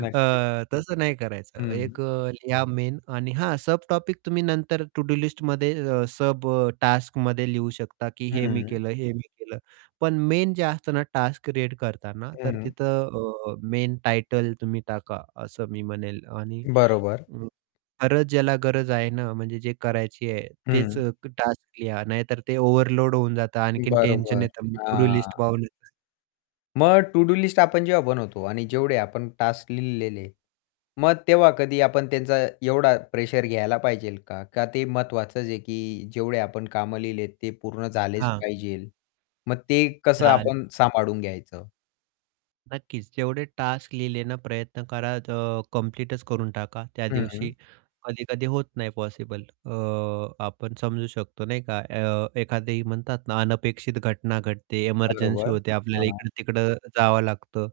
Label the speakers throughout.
Speaker 1: नक्कीच.
Speaker 2: तसं नाही
Speaker 1: [unintelligible]
Speaker 2: करायचं
Speaker 1: हं.
Speaker 2: एक अ, लिहा मेन आणि हां, सब टॉपिक तुम्ही नंतर टू-डू-लिस्टमध्ये अ, सब टास्कमध्ये लिहू शकता, की हे मी
Speaker 1: हं.
Speaker 2: केलं, हे मी केलं. पण मेन जे असतं ना, टास्क रीड करतांना, तर
Speaker 1: हं.
Speaker 2: तिथं अ, मेन टायटल तुम्ही टाका, असं मी म्हणेल आणि
Speaker 1: बरोबर.
Speaker 2: अ, खरंच ज्याला गरज आहे ना, म्हणजे जे करायची आहे तेच
Speaker 1: हं.
Speaker 2: अ, टास्क लिहा, नाहीतर ते ओव्हरलोड होऊन जातं, आणखीन टेन्शन
Speaker 1: बरोबर.
Speaker 2: येतं टू-डू-लिस्ट
Speaker 1: हां.
Speaker 2: [unintelligible]
Speaker 1: मग टू-डू-लिस्ट आपण जेव्हा आपण बनवतो आणि जेवढे आपण टास्क लिहिलेले. मग तेव्हा कधी आपण त्यांचा एवढा प्रेशर घ्यायला पाहिजे का? का ते महत्वाचंच आहे की जेवढे आपण काम लिहिलेत ते पूर्ण झालेच
Speaker 2: हां.
Speaker 1: पाहिजे मग ते कसं
Speaker 2: चालेल.
Speaker 1: आपण
Speaker 2: [unintelligible]
Speaker 1: सांभाळून घ्यायचं?
Speaker 2: नक्कीच. जेवढे टास्क लिहिले ना, प्रयत्न करा ज कंप्लीटच करून टाका त्या
Speaker 1: हं.
Speaker 2: दिवशी. कधी-कधी होत नाही पॉसिबल अ, आपण समजू शकतो नाही का? अ, एखादी म्हणतात ना, अनपेक्षित घटना घडते, एमर्जन्सी
Speaker 1: बरोबर.
Speaker 2: होते, आपल्याला
Speaker 1: हां.
Speaker 2: इकडं-तिकडं जावं लागतं.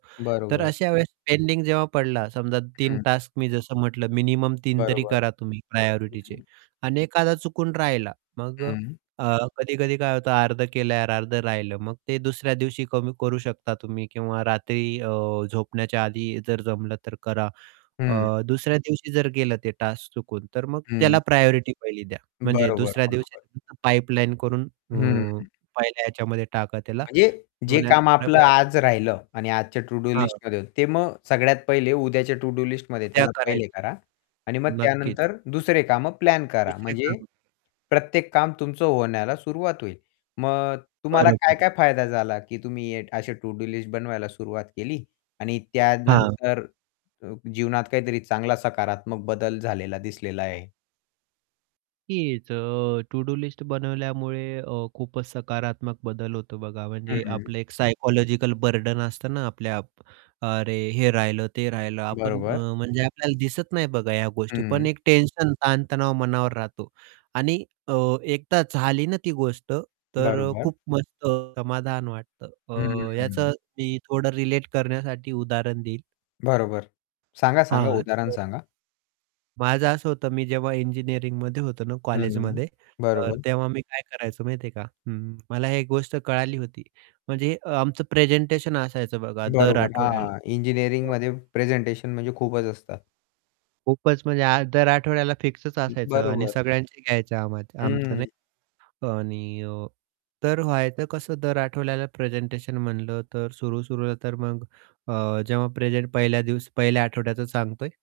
Speaker 2: तर
Speaker 1: बरोबर.
Speaker 2: अशा वेळेस पेंडिंग जेव्हा पडला, समजा 3
Speaker 1: हं.
Speaker 2: टास्क मी जसं म्हटलं, मिनिमम 3 तरी
Speaker 1: बरोबर.
Speaker 2: करा तुम्ही
Speaker 1: हं,
Speaker 2: प्रायोरिटिचे
Speaker 1: हं.
Speaker 2: आणि एखादा चुकून राहिला मग अ,
Speaker 1: हं.
Speaker 2: अ, कधी-कधी काय होतं अर्धं केल, अर्धं राहिलं. मग ते दुसऱ्या दिवशी कमी करू शकता तुम्ही किंवा रात्री अ, झोपण्याच्या आधी जर जमलं तर करा. अ,
Speaker 1: हं.
Speaker 2: दुसऱ्या दिवशी जर गेलं ते टास्क चुकून तर मग
Speaker 1: हं.
Speaker 2: त्याला प्रायोरिटी पहिली द्या, म्हणजे
Speaker 1: बरोबर,
Speaker 2: दुसऱ्या
Speaker 1: बरोबर.
Speaker 2: दिवशी पाईपलाईन करून अ,
Speaker 1: हं.
Speaker 2: पहिल्या ह्याच्यामध्ये टाका त्याला
Speaker 1: म्हणजे जे
Speaker 2: [unintelligible] या
Speaker 1: काम आपलं
Speaker 2: प्रकारे
Speaker 1: आज राहिलं आणि आजच्या
Speaker 2: हां.
Speaker 1: टू-डू-लिस्टमध्ये ते मग सगळ्यात पहिले उद्याच्या टू-डू -लिस्टमध्ये
Speaker 2: उद्या
Speaker 1: त्याला
Speaker 2: करायचं.
Speaker 1: पहिले करा. आणि मग
Speaker 2: नक्कीच.
Speaker 1: त्यानंतर दुसरे कामं प्लॅन करा.
Speaker 2: दुसरे
Speaker 1: म्हणजे
Speaker 2: काम.
Speaker 1: प्रत्येक काम तुमचं होण्याला सुरुवात होईल. मग तुम्हाला
Speaker 2: बरं, बरं.
Speaker 1: काय-काय फायदा झाला, की तुम्ही असे टू-डू-लिस्ट बनवायला सुरुवात केली आणि
Speaker 2: हां.
Speaker 1: त्यानंतर अ, जीवनात काहीतरी चांगला सकारात्मक बदल झालेला दिसलेला आहे.
Speaker 2: हीच अ, टू-डू-लिस्ट बनवल्यामुळे अ, खूपच सकारात्मक बदल होतो बघा. म्हणजे
Speaker 1: हं.
Speaker 2: आपलं एक सायकॉलॉजिकल बर्डन असतं ना, आपल्या अरे हे राहिलं ते राहिलं आपण
Speaker 1: बरोबर.
Speaker 2: अ, म्हणजे आपल्याला दिसत नाही बघा ह्या गोष्टी. पण
Speaker 1: हं.
Speaker 2: एक टेन्शन ताण-तणाव मनावर राहतो आणि अ, एकदा झाली ना, ती गोष्ट तर अ,
Speaker 1: बरोबर.
Speaker 2: खूप मस्त समाधान वाटतं
Speaker 1: हं, हं,
Speaker 2: अ,
Speaker 1: हं.
Speaker 2: याचं मी थोडं रिलेट करण्यासाठी उदाहरण देईन.
Speaker 1: बरोबर, सांगा, सांगा
Speaker 2: हां.
Speaker 1: उदाहरण
Speaker 2: तर
Speaker 1: सांगा.
Speaker 2: माझं असं होतं मी जेव्हा इंजिनिअरिंगमध्ये होतो ना,
Speaker 1: हं.
Speaker 2: कॉलेजमध्ये, तर
Speaker 1: बरोबर.
Speaker 2: तेव्हा मी काय करायचो माहिती आहे का? हं, मला एक गोष्ट कळाली होती. म्हणजे अ, आमचं प्रेझेंटेशन असायचं बघा दर
Speaker 1: बरोबर.
Speaker 2: आठवड्याला.
Speaker 1: हां.
Speaker 2: [unintelligible]
Speaker 1: इंजिनिअरिंगमध्ये प्रेझेंटेशन म्हणजे खूपच असतात.
Speaker 2: खूपच म्हणजे आ दर आठवड्याला फिक्सच
Speaker 1: हं.
Speaker 2: असायचं आणि
Speaker 1: बरोबर.
Speaker 2: सगळ्यांचे घ्यायचं आम्हा आमचं
Speaker 1: हं.
Speaker 2: नाही आणि अ, तर व्हायचं कसं दर आठवड्याला प्रेझेंटेशन म्हणलं तर सुरू, सुरूला तर मग अ, जेव्हा प्रेझेंट पहिल्या दिवस पहिल्या आठवड्याचं सांगतोय.